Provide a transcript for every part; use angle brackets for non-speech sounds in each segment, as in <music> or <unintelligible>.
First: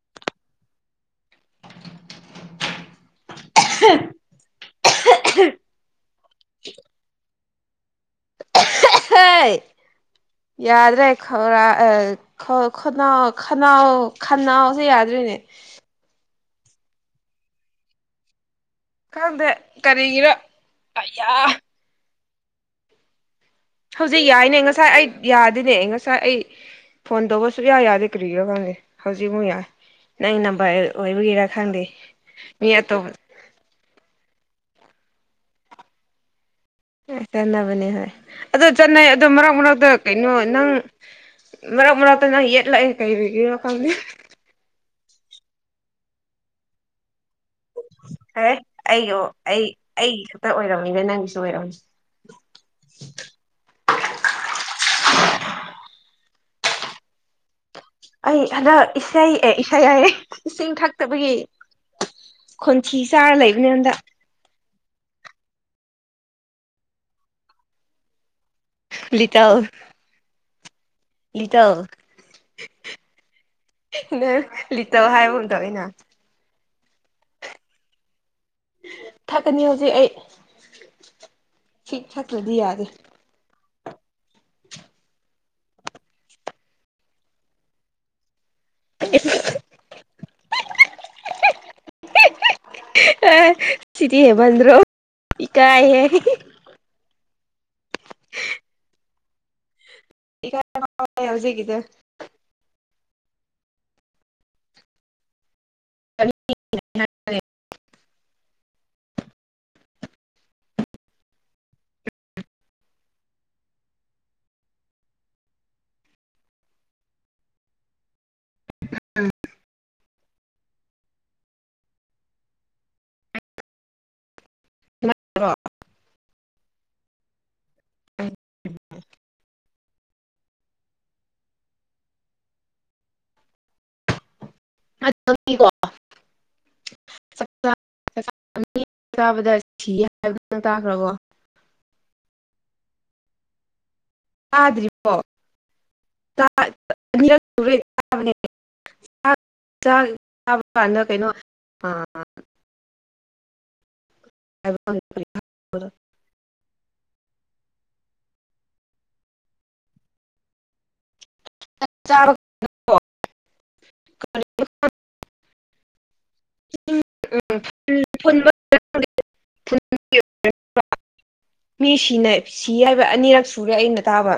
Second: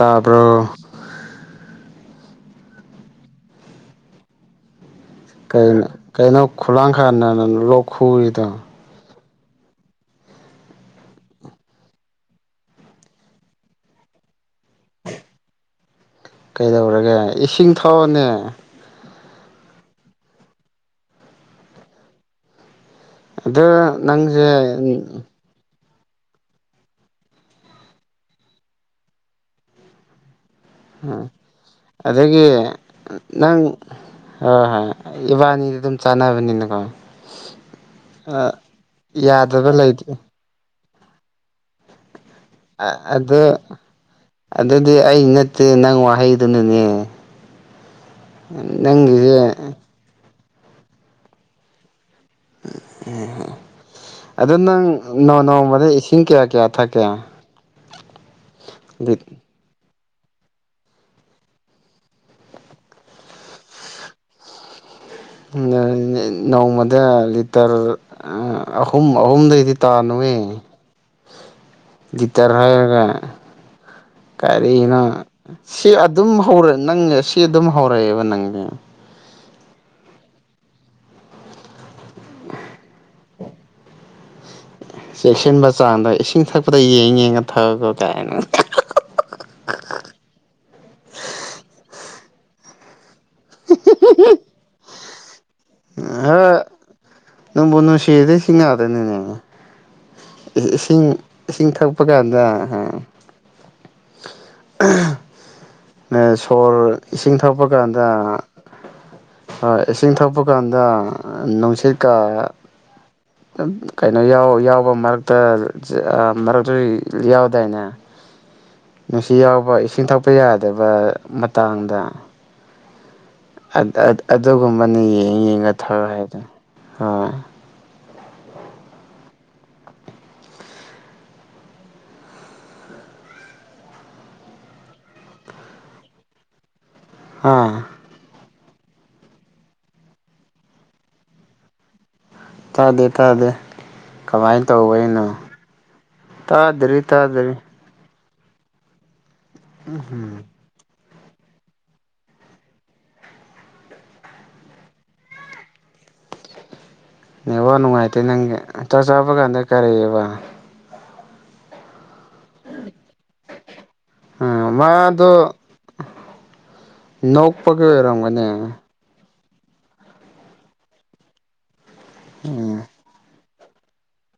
ꯍꯥꯕ꯭ꯔꯣ <unintelligible> ꯀꯩꯅꯣ ꯀꯩꯅꯣ ꯈꯨꯂꯥꯡꯈꯔꯗ ꯂꯧꯣꯛ ꯈꯨꯔꯤꯗꯣ ꯌꯥꯗ꯭ꯔꯦ ꯈꯔꯥ ꯑ ꯈ ꯈꯅꯥꯎ ꯈꯅꯥꯎ ꯈꯅꯥꯎꯁꯦ ꯌꯥꯗꯔꯤꯅꯦ ꯀꯩꯗꯧꯔꯒꯦ ꯏꯁꯤꯡ ꯊꯥꯎꯅꯦ ꯈꯪꯗꯦ ꯀꯔꯤꯒꯤꯔꯣ ꯑꯩꯌꯥ ꯑꯗꯨ ꯍꯧꯖꯤꯛ ꯅꯪꯁꯦ ꯌꯥꯏꯅꯦ ꯉꯁꯥꯏ ꯑꯩ ꯌꯥꯗꯅꯦ ꯉꯁꯥꯏ ꯑꯩ ꯐꯣꯟ ꯇꯧꯕꯁꯨ ꯌꯥ ꯌꯥꯗꯦ ꯀ꯭ꯔꯤꯔꯣ ꯈꯪꯗꯦ ꯍꯧꯖꯤꯛꯐꯛ ꯌꯥꯏ ꯅꯪ ꯅꯝꯕꯔ ꯑꯣꯏꯕꯒꯤꯔꯥ ꯈꯪꯗꯦ ꯑꯗꯒꯤ ꯃꯤ ꯑꯇꯣꯞꯄ ꯅꯪ ꯍꯣꯏ ꯍꯣꯏ ꯏꯕꯥꯅꯤꯗ ꯑꯗꯨꯝ ꯆꯥꯟꯅꯕꯅꯤꯅꯀꯣ ꯑꯦ ꯆꯠꯅꯕꯅꯦ ꯍꯣꯏ ꯑꯗꯨ ꯆꯠꯅꯩ ꯑꯗ ꯃꯔꯛ ꯌꯥꯗꯕ ꯃꯔꯛꯇ ꯂꯩꯇꯦ ꯀꯩꯅꯣ ꯅꯪ ꯃꯔꯛ ꯃꯔꯥꯛꯇ ꯅꯪ ꯌꯦꯠꯂꯛꯑꯦ ꯀꯔꯤꯒꯤꯔ ꯑꯗꯨ ꯈꯪꯗꯦ ꯑꯗꯨꯗꯤ ꯑꯩ ꯅꯠꯇꯦ ꯅꯪ ꯋꯥꯍꯩꯗꯨꯅꯅꯦ ꯍꯦ ꯑꯩꯒꯤ ꯅꯪꯒꯤꯁꯦ ꯑꯩ ꯑꯩꯒꯤ ꯈꯛꯇ ꯑꯣꯏꯔꯝꯃꯤꯗ ꯅꯪꯒꯤꯁꯨ ꯑꯣꯏꯔꯝꯃꯤꯁꯦ ꯎ ꯑꯗ ꯅꯪ ꯅꯣꯡ ꯅꯣꯡꯃꯗ ꯏꯁꯤꯡ ꯀꯌꯥ ꯀꯌꯥ ꯊꯛꯀꯦ ꯑꯩ ꯍꯗ ꯏꯁꯩ ꯑꯦ ꯏꯁꯩ ꯍꯌꯦ ꯏꯁꯤꯡ ꯊꯛꯇꯕꯒꯤ ꯈꯣꯟꯊꯤ ꯆꯥꯔ ꯂꯩꯕꯅꯤ ꯍꯟꯗꯥ ꯅꯣꯡꯃꯗ ꯂꯤꯇꯔ ꯑꯍꯨꯝ ꯂꯤꯇꯜ ꯑꯍꯨꯝꯗꯒꯤꯗꯤ ꯇꯥ ꯂꯤꯇꯜ <unintelligible> ꯒꯤꯇꯔ ꯍꯥꯏꯦꯒ ꯅꯪ ꯀꯔꯤꯅ ꯂꯤꯇꯜ ꯍꯥꯏꯕꯒꯨꯝ ꯇꯧꯋꯤꯅ ꯁꯤ ꯑꯗꯨꯝ ꯍꯧꯔ ꯅꯪ ꯁꯤ ꯑꯗꯨꯝ ꯍꯧꯔꯛꯑꯦꯕ ꯅꯪꯁ ꯊꯛꯀꯅꯤ ꯍꯧꯖꯤꯛ ꯑꯩ ꯁꯤ ꯊꯛꯇ꯭ꯔꯗꯤ ꯌꯥꯗꯦ ꯆꯦꯛꯁꯤꯟꯕ ꯆꯥꯡꯗ ꯏꯁꯤꯡ ꯊꯛꯄꯗ ꯌꯦꯡ ꯌꯦꯡꯉ ꯊꯛꯑꯒ ꯀꯥꯏꯅ <unintelligible> ꯑ ꯁꯤꯗꯤ ꯍꯦꯕꯟ꯭ꯔꯣ ꯏ ꯀꯥꯏ ꯍꯦ ꯍꯣꯏ ꯅꯪꯕꯨ ꯅꯨꯡꯁꯤꯗꯩ ꯁꯤꯁꯤꯡꯅꯔꯦꯅꯦ ꯑ ꯏꯀꯥꯏ ꯏꯁꯤꯡ ꯏꯁꯤꯡ ꯍꯧꯖꯤꯛꯀꯤꯗꯣ ꯊꯛꯄ ꯀꯥꯟꯗ ꯑ ꯁꯣꯔ ꯏꯁꯤꯡ ꯊꯛꯄ ꯀꯥꯟꯗ ꯍꯣꯏ ꯏꯁꯤꯡ ꯊꯛꯄ ꯀꯥꯟꯗ ꯅꯨꯡꯁꯤꯠꯀ ꯀꯩꯅꯣ ꯌꯥꯎꯕ ꯃꯔꯛꯇ ꯃꯔꯛꯇꯁꯨ ꯌꯥꯎꯗꯥꯏꯅꯦ ꯅꯨꯡꯁꯤ ꯌꯥꯎꯕ ꯏꯁꯤꯡ ꯊꯛꯄ ꯌꯥꯗꯕ ꯃꯇꯥꯡꯗ ꯑꯗꯨꯒꯨꯝꯕꯅ ꯌꯦꯡ ꯌꯦꯡꯉ ꯊꯧ ꯍꯥꯏꯗ ꯍꯣꯏ <unintelligible> ꯑ ꯃꯤ ꯆꯥꯕꯗ ꯁꯤ ꯍꯥꯏꯕꯗꯨ ꯇꯥꯈ꯭ꯔꯕꯣ ꯇꯥꯗꯦ ꯇꯥꯗꯦ ꯀꯃꯥꯏ ꯇꯥꯗ꯭ꯔꯤꯕꯣ ꯇꯧꯕꯩꯅꯣ ꯇꯥꯗꯔꯦ ꯇꯥꯗꯔꯦ ꯆꯥꯕꯅꯦ ꯆꯥꯛ ꯆ ꯆꯥꯕ ꯀꯥꯟꯗ ꯀꯩꯅꯣ ꯑꯥ ꯍꯥꯏꯕ <unintelligible> ꯅꯦꯠꯋꯥꯛ ꯅꯨꯡꯉꯥꯏꯇꯦ ꯅꯪꯒꯤ ꯆꯥꯛ ꯆꯥꯕ ꯀꯥꯟꯗ ꯀꯔꯤꯑꯕ ꯆꯥꯕꯛ ꯍ ꯃꯥꯗꯣ ꯎ ꯅꯣꯛꯄꯒꯤ ꯎꯝ ꯑꯣꯏꯔꯝꯒꯅꯤ <unintelligible> ꯃꯤꯁꯤꯅ ꯁꯤ ꯎꯝ ꯍꯥꯏꯕ ꯑꯅꯤꯔꯛ ꯁꯨꯔꯦ ꯑꯩꯅ ꯇꯥꯕ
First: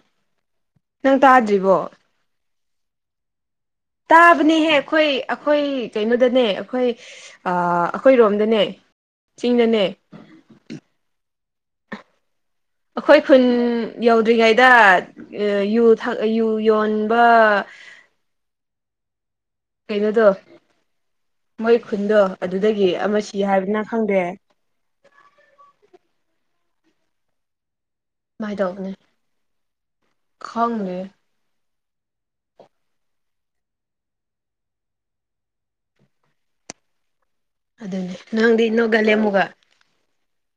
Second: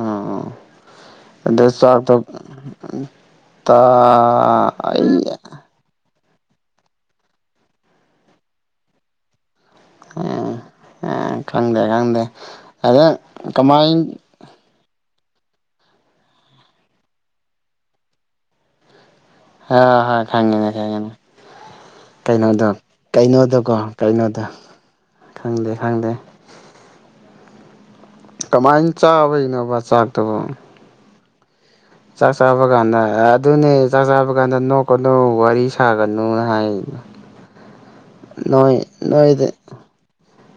ꯎꯝ ꯅꯪ ꯑꯗꯣ ꯇꯥꯗ꯭ꯔꯤꯕꯣ ꯌꯥꯡꯇꯣ <unintelligible> ꯇ ꯇꯥꯕꯅꯦꯍꯦ ꯑꯩꯈꯣꯏ <unintelligible> ꯑꯩꯈꯣꯏ ꯀꯩꯅꯣꯗꯅꯦ ꯑꯩꯈꯣꯏ ꯑꯩꯈꯣꯏꯔꯣꯝꯗꯅꯦ ꯆꯤꯡꯗꯅꯦ ꯎꯝ ꯈꯪꯗꯦ ꯈꯪꯗꯦ ꯑꯗ ꯑꯩꯈꯣꯏ ꯈꯨꯟ ꯀꯃꯥꯏꯅ ꯌꯧꯗ꯭ꯔꯤꯉꯩꯗ ꯌꯨ ꯊꯥꯡ ꯑ ꯌꯨ ꯌꯣꯟꯕ ꯍ ꯍ ꯀꯩꯅꯣꯗꯣ ꯈꯥꯡꯒꯦꯅꯦ ꯈꯦꯡꯒꯦꯅ ꯃꯣꯏ ꯈꯨꯟꯗꯣ ꯀꯩꯅꯣꯗꯣ ꯑꯗꯨꯗꯒꯤ ꯑꯃ ꯁꯤ ꯀꯩꯅꯣꯗꯣꯀꯣ ꯍꯥꯏꯕꯅ ꯈꯪꯗꯦ ꯀꯩꯅꯣꯗ ꯈꯪꯗꯦ ꯈꯪꯗꯦ ꯀꯃꯥꯏꯅ ꯀꯃꯥꯏ ꯇꯧꯕꯅꯦ ꯆꯥꯕꯩꯅꯣꯕ ꯆꯥꯛꯇꯨꯕꯣ ꯈꯪꯗꯦ ꯆꯥꯛ ꯆꯥꯕ ꯀꯥꯟꯗ ꯑꯗꯨꯅꯦ ꯆꯥꯛ ꯆꯥꯕ ꯀꯥꯟꯗ ꯅꯣꯛꯀꯅꯨ ꯋꯥꯔꯤ ꯁꯥꯒꯅꯨꯅ ꯍꯥꯏ ꯑꯗꯨꯅꯦ ꯅꯪꯗꯤ ꯅꯣꯏ ꯅꯣꯏꯒꯜꯂꯦ ꯑꯃꯨꯛꯒ ꯅꯣꯏꯗꯤ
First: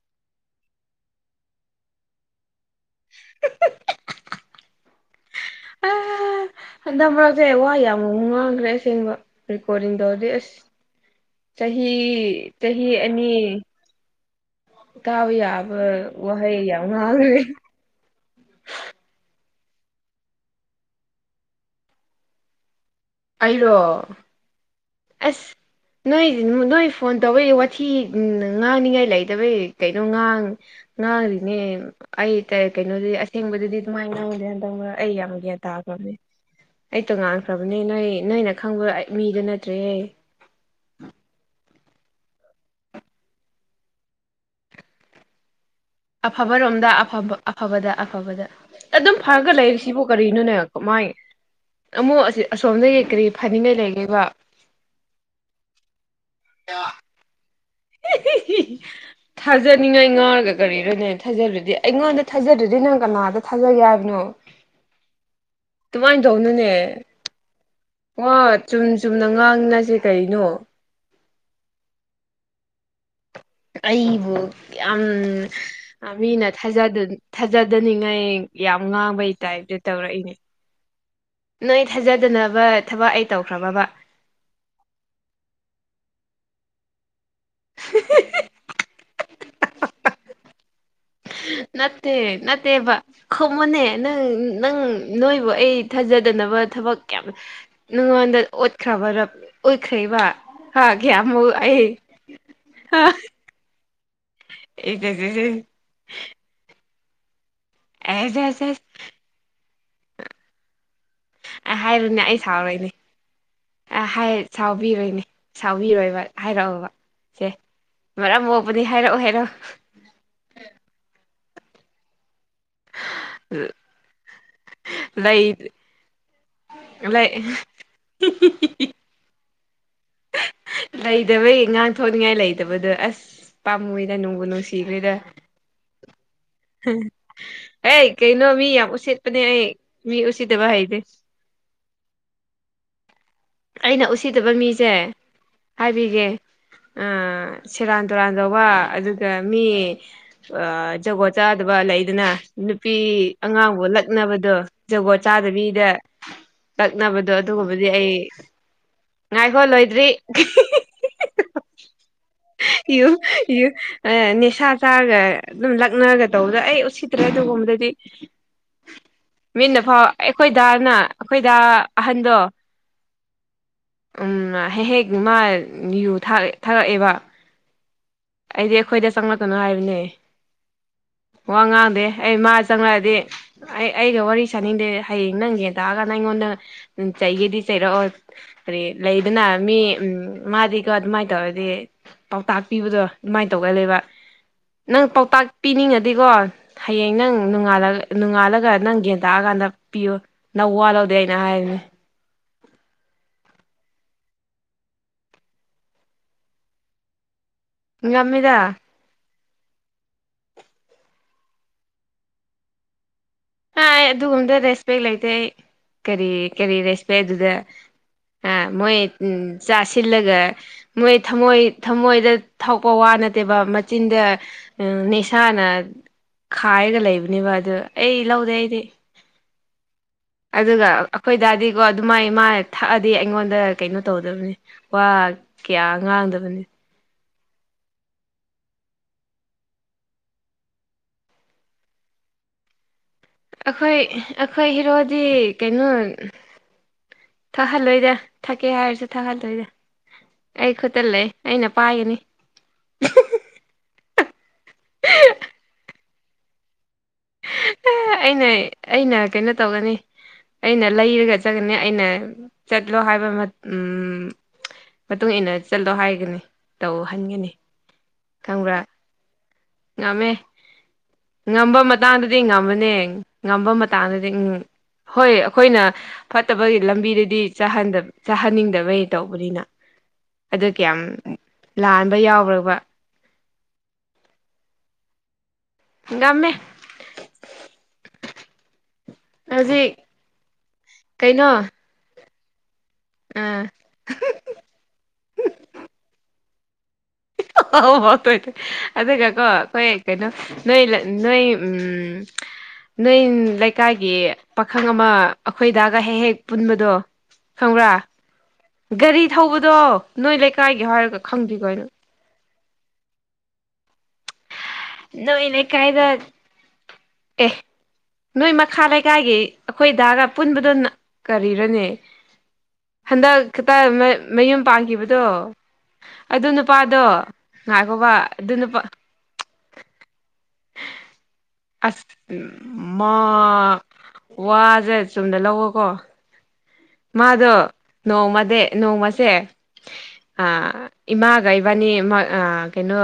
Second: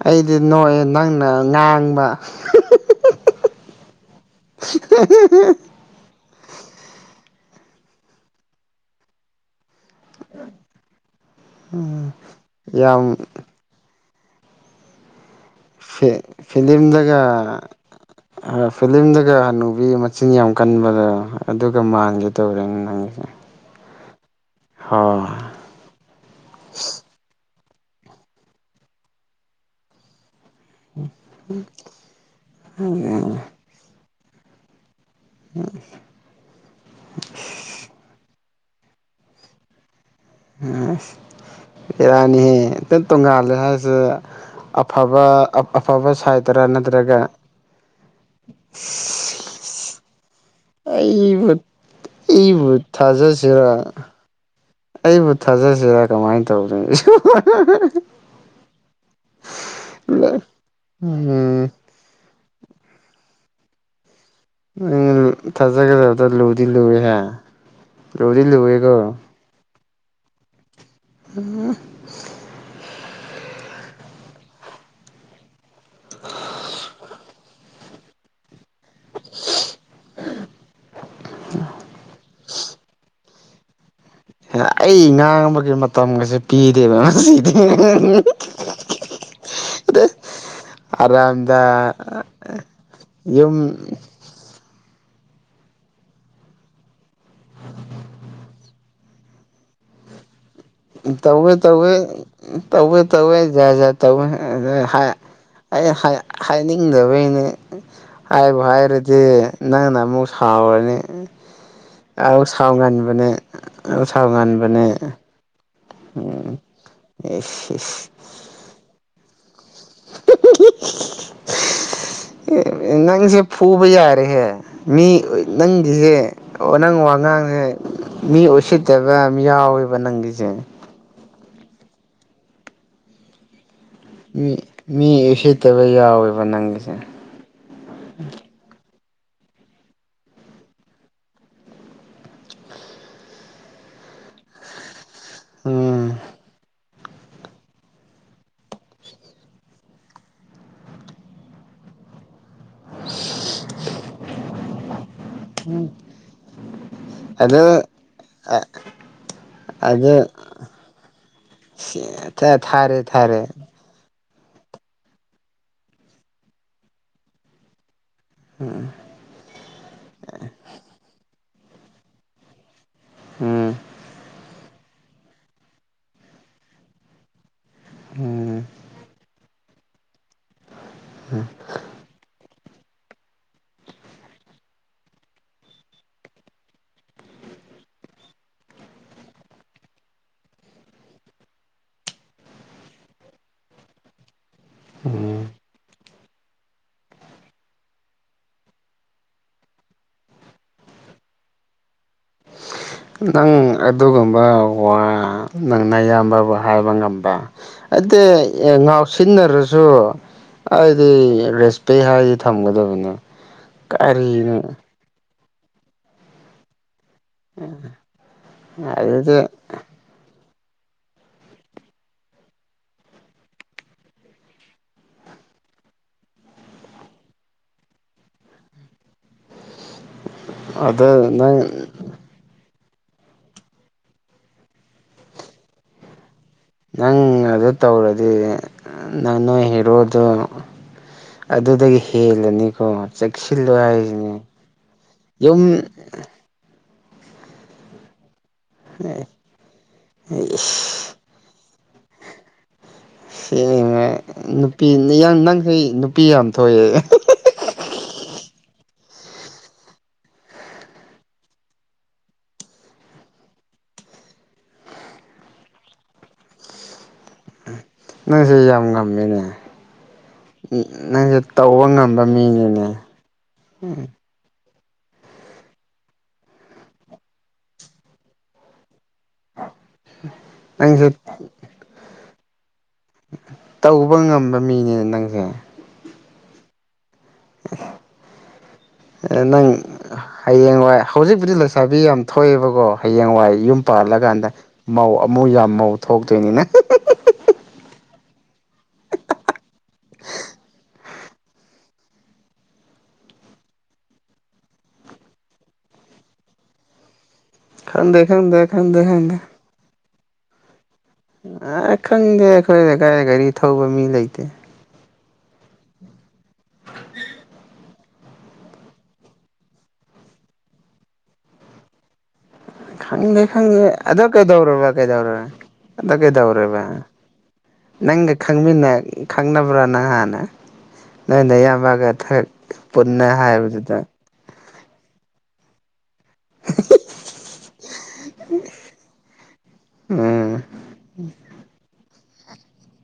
ꯑꯩꯗꯤ ꯅꯣꯛꯑꯦ ꯅꯪꯅ ꯉꯥꯡꯕ <unintelligible> ꯎ ꯍ <unintelligible> ꯑ ꯍꯟꯗꯛ ꯃꯔꯛꯁꯦ ꯋꯥ ꯌꯥꯝ ꯉꯥꯡꯈ꯭ꯔꯦ ꯑꯁꯦꯡꯕ ꯔꯦꯀꯣꯔꯗꯤꯡꯗꯣ ꯑꯁ ꯆꯍꯤ ꯆꯍꯤ ꯌꯥꯝ ꯑꯅꯤ ꯀꯥꯕ ꯌꯥ ꯐꯦꯠ ꯐꯤꯂꯤꯝꯗꯒ ꯑ ꯐꯤꯂꯝꯗꯒ ꯍꯟꯅꯨꯕꯤ ꯃꯆꯤꯟ ꯌꯥꯝ ꯀꯟꯕꯗꯣ ꯑꯗꯨꯒ ꯃꯥꯟꯒꯦ ꯇꯧꯔꯦꯅꯦ ꯅꯪꯁꯦ ꯑꯩꯔꯣ ꯍꯣ <unintelligible> ꯅꯣꯏꯗꯤ ꯅꯣꯏ ꯐꯣꯟ ꯇꯧꯕꯩ ꯋꯥꯊꯤ ꯉꯥꯡꯅꯤꯡꯉꯥꯏ ꯂꯩꯇꯕꯩ ꯀꯩꯅꯣ ꯉꯥꯡ ꯉꯥꯡꯔꯤꯅꯦ ꯑꯩ ꯀꯩ ꯀꯩꯅꯣꯗꯗꯤ ꯑꯁꯦꯡꯕꯗꯗꯤ ꯑꯗꯨꯃꯥꯏ ꯉꯥꯡꯗꯦ ꯍꯟꯇꯛ ꯃꯔꯛ ꯑꯩ ꯌꯥꯝ ꯒ꯭ꯌꯥꯟ ꯇꯥꯈ꯭ꯔꯕꯅꯦ ꯑꯩꯇꯣ ꯉꯥꯡꯈ꯭ꯔꯕꯅꯦ ꯅꯣꯏ ꯅꯣꯏꯅ ꯈꯪꯕ ꯃꯤꯗꯨ ꯅꯠꯇ꯭ꯔꯦꯍꯦ ꯑꯁ ꯕꯦꯔꯥꯅꯤꯍꯦ ꯑꯇꯪ ꯇꯣꯡꯉꯜꯂꯦ ꯍꯥꯏꯁꯦ ꯑꯐꯕ ꯑꯞ ꯑꯐꯕꯠꯁ ꯑꯐꯕꯔꯣꯝꯗ ꯑꯐꯕ ꯑꯐꯕꯗ ꯑꯐꯕꯗ ꯑꯗꯨꯝ ꯐꯔꯒ ꯂꯩꯔꯤꯁꯤꯕꯨ ꯀꯔꯤꯅꯣꯅꯦ ꯃꯥꯏ ꯑꯩꯕꯨ ꯑꯃꯨꯛ ꯑꯁꯤ ꯑꯩꯕꯨ ꯑꯁꯣꯝꯗꯒꯤ ꯀꯔꯤ ꯐꯅꯤꯡꯉꯥꯏ ꯊꯥꯖꯁꯤꯔꯥ ꯂꯩꯒꯦꯕ ꯑꯩꯕꯨ ꯊꯥꯖꯁꯤꯔꯥ ꯀꯃꯥꯏ ꯇꯧꯗꯣꯏꯅꯣ ꯊꯥꯖꯅꯤꯡꯉꯥꯏ ꯉꯥꯡꯔꯒ ꯀꯔꯤꯔꯅꯦ ꯎꯝ ꯊꯥꯖꯜꯂꯗꯤ ꯑꯩꯉꯣꯟꯗ ꯊꯥꯖꯗ꯭ꯔꯗꯤ ꯅꯪ ꯀꯅꯥꯗ ꯊꯥꯖꯒꯦ ꯍꯥꯏꯕꯅꯣ ꯑꯗꯨꯃꯥꯏꯅ ꯊꯥꯖꯒꯗꯕꯗ ꯂꯨꯗꯤ ꯇꯧꯅꯨꯅꯦ ꯂꯨꯋꯦꯍꯦ ꯂꯨꯗꯤ ꯋꯥ ꯂꯨꯋꯦꯀꯣ ꯆꯨꯝ ꯆꯨꯝꯅ ꯉꯥꯡꯅꯁꯦ ꯀꯩꯅꯣ ꯎꯝ ꯑꯩꯕꯨ ꯌꯥꯝ ꯑ ꯃꯤꯅ ꯊꯥꯖꯗ ꯊꯥꯖꯗꯅꯤꯡꯉꯥꯏ ꯌꯥꯝ ꯉꯥꯡꯕꯩ ꯇꯥꯏꯞꯇ ꯇꯧꯔꯛꯏꯅꯦ ꯅꯣꯏ ꯊꯥꯖꯗꯅꯕ ꯊꯕꯛ ꯑꯩ ꯇꯧꯈ꯭ꯔꯕꯕꯥ ꯑꯩ ꯉꯥꯡꯕꯒꯤ ꯃꯇꯝꯒꯁꯦ ꯄꯤꯗꯦꯕ ꯉꯁꯤ ꯑꯗ ꯑꯔꯥꯝꯗꯥ ꯅꯠꯇꯦ ꯅꯠꯇꯦꯕ ꯌꯨꯝ ꯈꯨꯝꯃꯨꯅꯦ ꯅꯪ ꯅꯪ ꯅꯣꯏꯕꯨ ꯑꯩ ꯊꯥꯖꯗꯅꯕ ꯊꯕꯛ ꯀꯌꯥꯝ ꯅꯪꯉꯣꯟꯗ ꯑꯣꯠ ꯀꯕꯔ ꯑꯞ ꯑꯣꯏꯈ꯭ꯔꯩꯕ ꯇꯧꯋꯦ ꯇꯧꯋꯦ ꯇꯧꯋꯦ ꯍꯥ ꯇꯧꯋꯦ ꯖꯥꯠ ꯖꯥꯠ ꯇꯧꯋꯦ ꯑꯦꯁ ꯑꯦꯁ ꯑꯩ ꯍꯥꯏꯅꯤꯡꯗꯕꯩꯅꯤ ꯑꯦꯁ ꯑꯦꯁ ꯍꯥꯏꯕꯨ ꯑꯦꯁ ꯍꯥꯏꯔꯗꯤ ꯅꯪꯅ ꯑꯃꯨꯛ ꯁꯥꯎꯔꯅꯤ ꯑꯦꯁ ꯍꯥꯏꯔꯨꯅꯦ ꯑꯩ ꯑꯧ ꯁꯥꯎꯔꯣꯏꯅꯦ ꯁꯥꯎꯒꯟꯕꯅꯦ ꯌꯝ ꯑ ꯍꯥꯏ ꯁꯥꯎꯒꯟꯕꯅꯦ ꯁꯥꯎꯕꯤꯔꯣꯏꯅꯦ ꯁꯥꯎꯕꯤꯔꯣꯏꯕ ꯍꯥꯏꯔꯛꯑꯣꯕ ꯁꯦ ꯑꯦꯁ ꯏꯁ ꯃꯔꯝ ꯃꯣꯛꯄꯅꯤ ꯍꯥꯏꯔꯛꯑꯣ ꯍꯥꯏꯔꯛꯑꯣ <inaudible> ꯑꯦ ꯑꯦ ꯅꯪꯁꯦ ꯐꯨꯕ ꯌꯥꯔꯦꯍꯦ ꯃꯤ ꯂꯩ ꯅꯪꯒꯤꯁꯦ ꯑꯣ ꯅꯪ ꯂꯩ ꯋꯥꯉꯥꯡꯁꯦ ꯃꯤ ꯎꯁꯤꯠꯇꯕ ꯌꯥꯝ ꯌꯥꯎꯋꯦꯕ ꯅꯪꯒꯤꯁꯦ ꯂꯩꯇꯕꯩ ꯉꯥꯡꯊꯣꯛꯅꯤꯡꯉꯥꯏ ꯂꯩꯇꯕꯗꯣ ꯑꯁ ꯄꯥꯝꯃꯨꯏ ꯃꯤ ꯃꯤ ꯎꯁꯤꯠꯇꯕ ꯌꯥꯎꯋꯦꯕ ꯅꯪꯒꯤꯁꯦ ꯍꯦ ꯀꯩꯅꯣ ꯃꯤ ꯌꯥꯝ ꯎꯁꯤꯠꯄꯅꯦ ꯑꯩ ꯃꯤ ꯎꯁꯤꯠꯇꯕ ꯍꯩꯇꯦ ꯑꯩꯅ ꯎꯁꯤꯠꯇꯕ ꯃꯤꯁꯦ ꯎꯝ ꯍꯥꯏꯕꯤꯒꯦ ꯑ ꯁꯦꯔꯥꯟ ꯇꯨꯔꯥꯟ ꯇꯧꯕ ꯑꯗꯨꯒ ꯃꯤ ꯑ ꯖꯒꯣꯠ ꯆꯥꯗꯕ ꯂꯩꯗꯅ ꯅꯨꯄꯤ ꯑꯉꯥꯡꯕꯨ ꯂꯛꯅꯕꯗꯣ ꯖꯒꯣꯠ ꯆꯥꯗꯕꯤꯗ ꯂꯛꯅꯕꯗꯣ ꯑꯗꯨ ꯑꯗꯨꯒꯨꯝꯕꯗꯤ ꯑꯩ ꯉꯥꯏꯈꯣ ꯂꯣꯏꯗ꯭ꯔꯤ ꯑꯗꯨ ꯊꯥꯔꯦ ꯊꯥꯔꯦ <unintelligible> ꯅꯤꯁꯥ ꯆꯥꯔꯒ ꯑꯗꯨꯝ ꯂꯛꯅꯒ ꯇꯧꯕꯗ ꯑꯩ ꯎꯁꯤꯠꯇ꯭ꯔꯦ ꯑꯗꯨꯒꯨꯝꯕꯗꯗꯤ ꯎꯝ ꯃꯤꯅ ꯐꯥꯎ ꯑꯩꯈꯣꯏꯗꯥꯅ ꯑꯩꯈꯣꯏꯗ ꯑꯍꯟꯗꯣ ꯎꯝ ꯎꯝ ꯍꯦꯛ ꯍꯦꯛ ꯃꯥ ꯅꯤꯨ ꯊꯥꯔꯛꯑꯦꯕ ꯎꯝ ꯑꯩꯗꯤ ꯑꯩꯈꯣꯏꯗ ꯆꯪꯂꯛꯀꯅꯨ ꯍꯥꯏꯕꯅꯦ ꯋꯥ ꯉꯥꯡꯗꯦ ꯑꯩ ꯃꯥ ꯆꯪꯂꯛꯑꯗꯤ ꯑꯩ ꯑꯩꯒ ꯋꯥꯔꯤ ꯁꯥꯅꯤꯡꯗꯦ ꯍꯌꯦꯡ ꯅꯪꯒꯦ ꯇꯥꯛꯑꯒꯅ ꯑꯩꯉꯣꯟꯗ ꯆꯩꯒꯗꯤ ꯆꯩꯔꯛꯑꯣ ꯍꯥꯏ ꯂꯩꯗꯅ ꯃꯤ ꯃꯥꯗꯤꯒꯣ ꯑꯗꯨꯃꯥꯏꯅ ꯇꯧꯔꯗꯤ ꯄꯥꯎꯇꯥꯛ ꯄꯤꯕꯗꯣ ꯑꯗꯨꯃꯥꯏꯅ ꯇꯧꯒ ꯂꯩꯕ ꯅꯪ ꯄꯥꯎꯇꯥꯛ ꯎꯝ ꯄꯤꯅꯤꯡꯉ ꯑꯗꯨꯗꯤꯀꯣ ꯍꯌꯦꯡ ꯅꯪ ꯅꯉꯥꯜꯂ ꯅꯣꯡꯉꯥꯜꯂꯒ ꯅꯪ ꯌꯦꯟ ꯇꯥꯛꯑꯀꯥꯟꯗ ꯄꯤꯌꯨ ꯅꯪ ꯋꯥꯠꯍꯧꯗꯦ ꯑꯩꯅ ꯍꯥꯏꯔꯤꯅꯦ <unintelligible> ꯅꯪ ꯑꯗꯨꯒꯨꯝꯕ ꯋꯥ ꯅꯪꯅꯌꯥꯝꯕꯕꯨ ꯍꯥꯏꯕ ꯉꯝꯕ ꯑꯗꯤ ꯉꯝꯃꯤꯗ ꯉ ꯁꯤꯟꯅꯔꯁꯨ ꯑꯩꯗꯤ ꯔꯦꯁꯄꯦꯛ ꯍꯥꯏꯗꯤ ꯊꯝꯒꯗꯕꯅꯤ ꯍꯥꯏ ꯑꯗꯨꯒꯨꯝꯕꯗ ꯔꯦꯁꯄꯦꯛ ꯂꯩꯇꯦ ꯀꯔꯤ ꯀꯔꯤ ꯦ ꯑꯗꯨꯗ ꯑ ꯃꯣꯏ ꯎ ꯑꯗꯨꯗꯤ ꯆꯥꯁꯤꯜꯂꯒ ꯃꯣꯏ ꯊꯝꯃꯣꯏ ꯊꯃꯣꯏꯗ ꯊꯥꯛꯄ ꯋꯥ ꯅꯠꯇꯦꯕ ꯃꯆꯤꯟꯗ ꯎ ꯅꯦꯁꯥꯅ ꯈꯥꯏꯔꯒ ꯂꯩꯕꯅꯦꯕ ꯑꯗꯨ ꯑꯩ ꯂꯧꯗꯦ ꯑꯩꯗꯤ ꯑꯗꯨꯒ ꯑꯗꯨ ꯅꯪ ꯑꯩꯈꯣꯏꯗꯗꯥꯗꯤꯀꯣ ꯑꯗꯨꯃꯥꯏꯅ ꯃꯥꯥꯏ ꯊꯛꯑꯗꯤ ꯑꯩꯉꯣꯟꯗ ꯀꯩꯅꯣ ꯇꯧꯗꯕꯅꯤ ꯋꯥ ꯀꯌꯥ ꯉꯥꯡꯗꯕꯅꯤ ꯅꯪ ꯑꯗꯨ ꯇꯧꯔꯗꯤ ꯅꯪ ꯅꯣꯏ ꯍꯦꯔꯣꯗ ꯑꯗꯨꯗꯒꯤ ꯍꯦꯜꯂꯅꯤꯀꯣ ꯆꯦꯛꯁꯤꯜꯂꯣ ꯑꯩꯈꯣꯏ ꯍꯥꯏꯔꯤꯁꯤꯅꯦ ꯑꯩꯈꯣꯏ ꯍꯤꯔꯣꯗꯤ ꯌꯨꯝ ꯀꯩꯅꯣ ꯊꯛꯍꯜꯂꯣꯏꯗ ꯊꯛꯀꯦ ꯍꯥꯏꯔꯁꯨ ꯊꯛꯍꯜꯂꯣꯏꯗ ꯑꯩ ꯈꯨꯠꯇ ꯂꯩ ꯑꯩꯅ ꯄꯥꯏꯒꯅꯤ ꯉ ꯅꯨꯄꯤ ꯅꯪꯁ ꯅꯨꯄꯤ ꯌꯥꯝ ꯊꯣꯛꯑꯦ ꯑꯦ ꯑꯩꯅ ꯑꯩꯅ ꯀꯩꯅꯣ ꯇꯧꯒꯅꯤ ꯑꯩꯅ ꯂꯩꯔꯒ ꯆꯠꯒꯅꯤ ꯑꯩꯅ ꯆꯠꯂꯣ ꯍꯥꯏꯕ ꯃꯇꯨꯡ ꯏꯟꯅ ꯆꯠꯂꯣ ꯍꯥꯏꯒꯅꯤ ꯇꯧꯍꯟꯒꯅꯤ ꯅꯪꯁꯦ ꯈꯪꯕ꯭ꯔꯥ ꯌꯥꯝ ꯉꯝꯃꯤꯅꯦ ꯉꯝꯃꯦ ꯅꯪꯁꯦ ꯇꯧꯕ ꯉꯝꯃꯤ ꯑꯗꯨꯗꯤ ꯉꯝꯃꯅꯦ ꯉꯝꯕ ꯃꯇꯥꯡꯗꯗꯤ ꯎꯝ ꯍꯣꯏ ꯑꯩꯈꯣꯏꯅ ꯐꯠꯇꯕꯒꯤ ꯂꯝꯕꯤꯗꯗꯤ ꯆꯥꯍꯟꯅꯤꯡꯗꯕꯩ ꯇꯧꯕꯅꯤꯅ ꯑꯗꯨꯒꯤ ꯌꯥꯝ ꯅꯪꯁꯨ ꯂꯥꯟꯕ ꯌꯥꯎꯕꯔꯕ ꯇꯧꯕ ꯉꯝꯕ ꯃꯤꯅꯤꯅꯦ ꯅꯪꯁꯦ ꯉꯝꯃꯦ ꯅꯪ ꯍꯧꯖꯤꯛ ꯍꯌꯦꯡꯋꯥꯏ ꯀꯩꯅꯣ ꯍꯧꯖꯤꯛꯄꯨꯗꯤ ꯂꯩꯁꯥꯕꯤ ꯕꯤ ꯌꯥꯝ ꯊꯣꯛꯑꯦꯕꯀꯣ ꯍꯌꯦꯡꯋꯥꯏ ꯑꯥ ꯌꯨꯝ ꯄꯥꯜꯂꯀꯥꯟꯗ ꯃꯧ ꯑꯃꯨꯛ ꯌꯥꯝ ꯃꯧ ꯊꯣꯛꯇꯣꯏꯅꯤꯅ ꯑꯣ ꯍꫭ ꯍꫭ ꯇꯣꯏ ꯇꯣꯏ ꯑꯗꯨꯒ ꯀꯣ ꯑꯩꯈꯣꯏ ꯀꯩꯅꯣ ꯅꯣꯏ ꯂꯩ ꯅꯣꯏ ꯎꯝ ꯅꯣꯏ ꯂꯩꯀꯥꯏꯒꯤ ꯄꯥꯈꯪ ꯑꯃ ꯑꯩꯈꯣꯏꯗꯥꯒ ꯍꯦꯛ ꯍꯦꯛ ꯄꯨꯟꯕꯗꯣ ꯈꯪꯕ꯭ꯔꯥ ꯈꯪꯗꯦ ꯈꯪꯗꯦ ꯈꯪꯗꯦ ꯒꯥꯔꯤ ꯈꯪꯗꯦ ꯊꯧꯕꯗꯣ ꯅꯣꯏ ꯂꯩꯀꯥꯏꯒꯤ ꯍꯥꯏꯔꯒ ꯈꯪꯗꯦ ꯀꯩꯅꯣ ꯑ ꯈꯪꯗꯦ ꯑꯩꯈꯣꯏ ꯀꯒꯥꯔꯤ ꯒꯥꯔꯤ ꯊꯧꯕ ꯃꯤ ꯂꯩꯇꯦ ꯅꯣꯏꯣꯏꯅꯦ ꯀꯥꯏꯗ ꯑꯦ ꯅꯣꯏ ꯃꯈꯥ ꯂꯩꯀꯥꯏꯒꯤ ꯑꯩꯈꯣꯏꯗꯥꯒ ꯄꯨꯟꯕꯗ ꯀꯔꯤꯔꯅꯦ ꯍꯟꯗꯛ ꯈꯪꯗꯦ ꯈꯤꯇ ꯈꯪꯗꯦ ꯑꯗꯨ ꯃꯌꯨꯝ ꯀꯩꯗꯧꯔꯕ ꯄꯥꯟꯈꯤꯕꯗꯣ ꯀꯩꯗꯧꯔꯕ ꯑꯗꯨ ꯀꯩꯗꯧ꯭ꯔꯦꯕ ꯉꯥꯏꯈꯣꯕ ꯅꯪꯒ ꯑꯗꯨ ꯅꯨꯄꯥ ꯈꯪꯃꯤꯟꯅ ꯈꯪꯅꯕ꯭ꯔꯥ ꯅꯍꯥꯟ ꯅꯣꯏ ꯑꯁ ꯅꯌꯥꯝꯕꯒ ꯊꯔꯛ ꯄꯨꯟꯅ ꯍꯥꯏꯕꯗꯨꯗ ꯋꯥꯖꯦ ꯆꯨꯝꯅ ꯂꯧꯋꯣꯀꯣ ꯃꯥꯗꯣ ꯅꯣꯡꯃꯗꯤ ꯅꯣꯡꯃꯁꯦ ꯑ ꯎꯝ ꯏꯃꯥꯒ ꯏꯕꯥꯏꯅꯤ ꯃꫭꯏ ꯑ ꯀꯩꯅꯣ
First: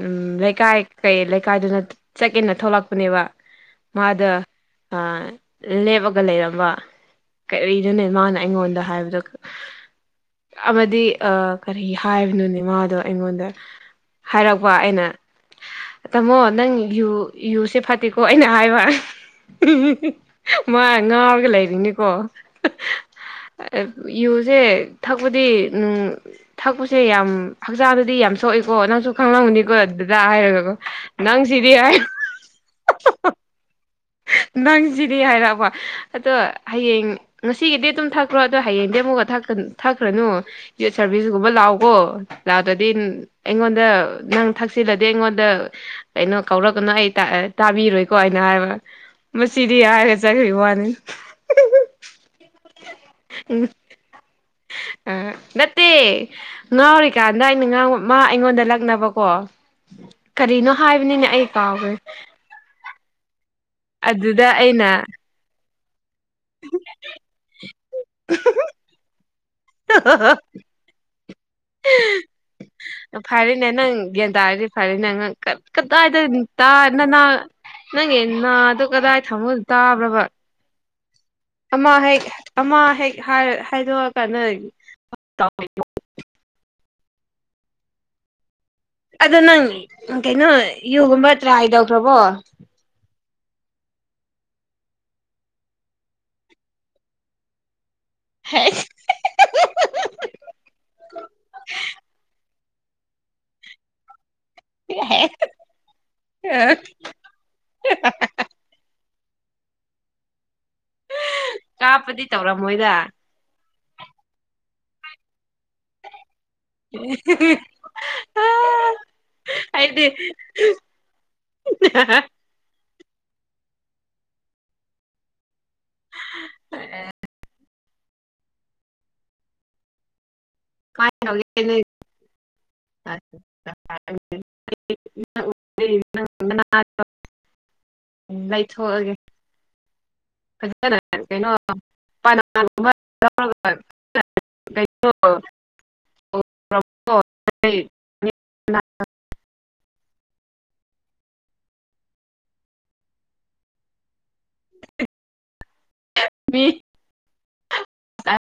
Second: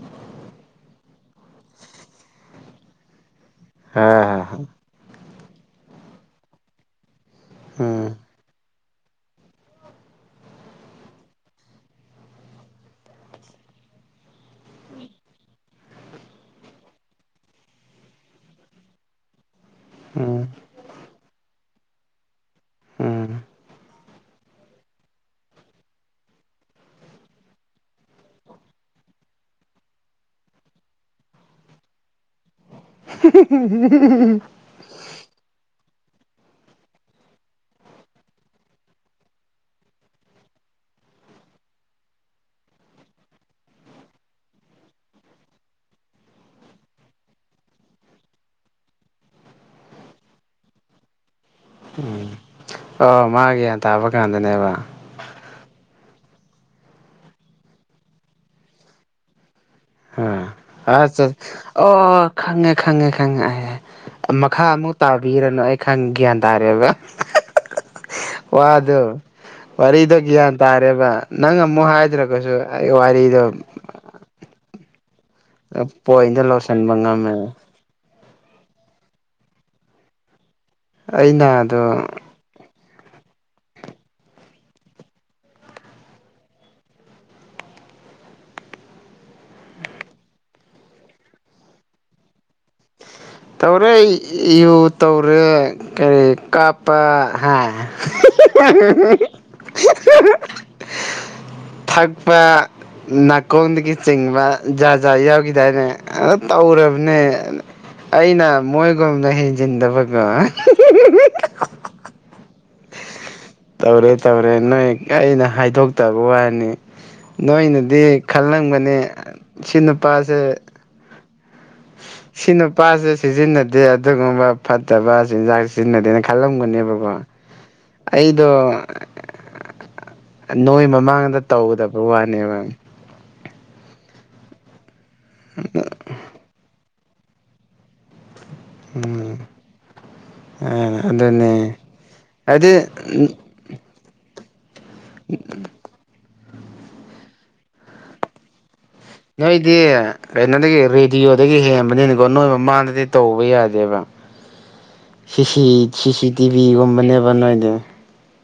ꯎꯝ ꯂꯩꯀꯥꯏ ꯀꯩ ꯂꯩꯀꯥꯏꯗꯨꯅ ꯆꯠꯀꯦꯅ ꯊꯣꯛꯂꯛꯄꯅꯦꯕ ꯃꯥꯗꫭ ꯍ ꯑ ꯂꯦꯞꯄꯒ ꯂꯩꯔꯝꯕ ꯀꯔꯤ ꯅꫭꯅꯦ ꯎꯝ ꯃꯥꯅ ꯑꯩꯉꯣꯟꯗ ꯍꯥꯏꯕꯗꯨ ꯑꯃꯗꯤ ꯑ ꯀꯔꯤ ꯍꯥꯏꯕꯅꯣꯅꯦ ꯃꯥꯗꯣ ꯑꯩꯉꯣꯟꯗ ꯍꯥꯏꯔꯛꯄ ꯑꯩꯅ ꯇꯥꯃꯣ ꯅꯪ ꯌꯨ ꯌꯨꯁꯦ ꯐꯠꯇꯦꯀꯣ ꯑꯩꯅ ꯍꯥꯏꯕ ꯎꯝ ꯃꯥ ꯉꯥꯎꯔꯒ ꯂꯩꯔꯤꯅꯤꯀꯣ ꯎꯝ ꯌꯨꯁꯦ ꯊꯛꯄꯗꯤ ꯎꯝ ꯊꯛꯄꯁꯦ ꯌꯥꯝ ꯍꯛꯆꯥꯡꯗꯗꯤ ꯌꯥꯝ ꯁꯣꯛꯏꯀꯣ ꯅꯪꯁꯨ ꯈꯪꯂꯝꯒꯅꯤꯀꯣ ꯗꯗꯥ ꯍꯥꯏꯔꯒꯀꯣ ꯅꯪꯁꯤꯗꯤ ꯑꯩ <unintelligible> ꯅꯪꯁꯤꯗꯤ ꯍꯥꯏꯔꯛꯑꯕ ꯑꯗꯣ ꯍꯌꯦꯡ ꯉꯁꯤꯒꯤꯗꯤ ꯑꯗꯨꯝ ꯊꯛꯈ꯭ꯔꯣ ꯑꯗꯨ ꯍꯌꯦꯡꯗꯩ ꯑꯃꯨꯛꯀ ꯊꯛꯀ ꯊꯛꯈ꯭ꯔꯅꯨ ꯗꯦꯠ ꯁꯥꯕꯦꯟꯒꯨꯝꯕ ꯂꯥꯛꯑꯣꯀꯣ ꯂꯥꯛꯗ꯭ꯔꯗꯤ ꯎꯝ ꯑꯩꯉꯣꯟꯗ ꯅꯪ ꯊꯛꯆꯤꯜꯂꯗꯤ ꯑꯩꯉꯣꯟꯗ ꯀꯩꯅꯣ ꯀꯧꯔꯛꯀꯅꯣ ꯑꯩ ꯇꯥ ꯇꯥꯕꯤꯔꯣꯏꯀꯣ ꯑꯩꯅ ꯍꯥꯏꯕ ꯃꯁꯤꯗꯤ ꯍꯥꯏꯔꯒ ꯆꯠꯈꯤꯕꯩ ꯋꯥꯅꯤ ꯎꯝ ꯑꯣ ꯃꯥ ꯒ꯭ꯌꯥꯟ ꯇꯥꯕ ꯀꯥꯟꯗꯅꯦꯕ ꯎꯝ ꯅꯠꯇꯦ ꯉꯥꯎꯔꯤꯀꯥꯟꯗ ꯑꯩꯅ ꯉꯥꯎ ꯃꯥ ꯑꯩꯉꯣꯟꯗ ꯂꯛꯅꯕꯀꯣ ꯀꯔꯤꯅꯣ ꯑ ꯑꯠꯁꯥ ꯍꯥꯏꯕꯅꯤꯅꯦ ꯑꯩ ꯀꯥꯎꯈ꯭ꯔꯦ ꯑꫭ ꯈꯪꯉꯦ ꯈꯪꯉꯦ ꯈꯪꯉꯦ ꯑꯩ ꯑꯗꯨꯗ ꯃꯈꯥ ꯑꯩꯅ ꯑꯃꯨꯛ ꯇꯥꯕꯤꯔꯅꯨ ꯑꯩ ꯈꯪ ꯒ꯭ꯌꯥꯟ ꯇꯥꯔꯦꯕ ꯋꯥꯗꯨ ꯋꯥꯔꯤꯗꯣ ꯒ꯭ꯌꯥꯟ ꯇꯥꯔꯦꯕ ꯅꯪ ꯑꯃꯨꯛ ꯍꯥꯏꯗ꯭ꯔꯒꯁꯨ ꯑꯩ ꯋꯥꯔꯤꯗꯣ ꯐꯔꯦꯅꯦ ꯅꯪ ꯒ꯭ꯌꯥꯟ ꯇꯥꯔꯗꯤ ꯐꯔꯦ ꯅꯪ ꯄꯣꯏꯟꯗ ꯂꯧꯁꯤꯟꯕ ꯉꯝꯃꯦ <unintelligible> ꯅꯪꯒꯤ ꯅꯥꯗꯨ ꯀꯗꯥꯏ ꯊꯝꯃ ꯇꯥꯕ꯭ꯔꯕ ꯑꯩꯅꯥ ꯑꯃ ꯍꯦꯛ ꯑꯃ ꯍꯦꯛ ꯍꯥꯏ ꯍꯥꯏꯗꯣꯛꯑꯀꯥꯟꯗ <unintelligible> ꯑꯗꯨ ꯅꯪ ꯀꯩꯅꯣ ꯌꯨꯒꯨꯝꯕ ꯇ꯭ꯔꯥꯏ ꯇꯧꯈ꯭ꯔꯕꯣ ꯇꯧꯔꯦ ꯑꯩ ꯌꯨ ꯇꯧꯔꯦ ꯀꯔꯤ ꯀꯥꯞꯄ ꯍꯥ <unintelligible> ꯊꯛꯄ ꯅꯥꯀꯣꯡꯗꯒꯤ ꯆꯤꯡꯕ ꯖꯥꯠ ꯖꯥꯠ ꯌꯥꯎꯈꯤꯗꯥꯏꯅꯦ ꯑ ꯇꯧꯔꯕꯅꯦ ꯑꯩꯅ ꯃꯣꯏꯒꯨꯝꯅ ꯍꯦꯟꯖꯤꯟꯗꯕꯒꯣ ꯀꯥꯞꯄꯗꯤ ꯇꯧꯔꯝꯃꯣꯏꯗ ꯇꯧꯔꯦ ꯇꯧꯔꯦ ꯅꯣꯏ ꯑꯩꯅ ꯍꯥꯏꯗꯣꯛ ꯇꯕꯒꯤ ꯋꯥꯅꯤ ꯅꯣꯏꯅꯗꯤ ꯈꯜꯂꯝꯒꯅꯤ ꯁꯤ ꯑꯩꯗꯤ ꯅꯨꯄꯥꯁꯦ <unintelligible> ꯁꯤ ꯅꯨꯄꯥꯖꯦ ꯁꯤꯖꯤꯟꯅꯗꯦ ꯑꯗꯨꯒꯨꯝꯕ ꯐꯠꯇꯕ ꯆꯤꯟꯖꯥꯛ ꯁꯤꯖꯤꯟꯅꯗꯦꯅ ꯈꯜꯂꯝꯒꯅꯦꯕꯀꯣ ꯑꯩꯗꯣ ꯅꯣꯏ ꯀꯃꯥꯏꯅ ꯃꯃꯥꯡꯗ ꯇꯧꯒꯦ ꯇꯧꯗꯕ ꯋꯥꯅꯦꯕ <inaudible> <unintelligible> <unintelligible> <inaudible> <unintelligible> ꯎꯝ ꯐꯖꯅ ꯀꯩꯅꯣ ꯑꯗꯨꯅꯦ <unintelligible> ꯍꯥꯏꯗꯤ ꯂꯧꯒ ꯎꯝ ꯅꯣꯏꯗꯤ ꯀꯩꯅꯣꯗꯒꯤ ꯔꯦꯗꯤꯑꯣꯗꯒꯤ ꯍꯦꯟꯕꯅꯤꯅꯀꯣ ꯅꯣꯏ ꯃꯃꯥꯡꯗꯗꯤ ꯇꯧꯕ ꯌꯥꯗꯦꯕ <inaudible> ꯁꯤꯁꯤ ꯇꯤꯚꯤꯒꯨꯝꯕꯅꯦꯕ ꯅꯣꯏꯗꯤ ꯑ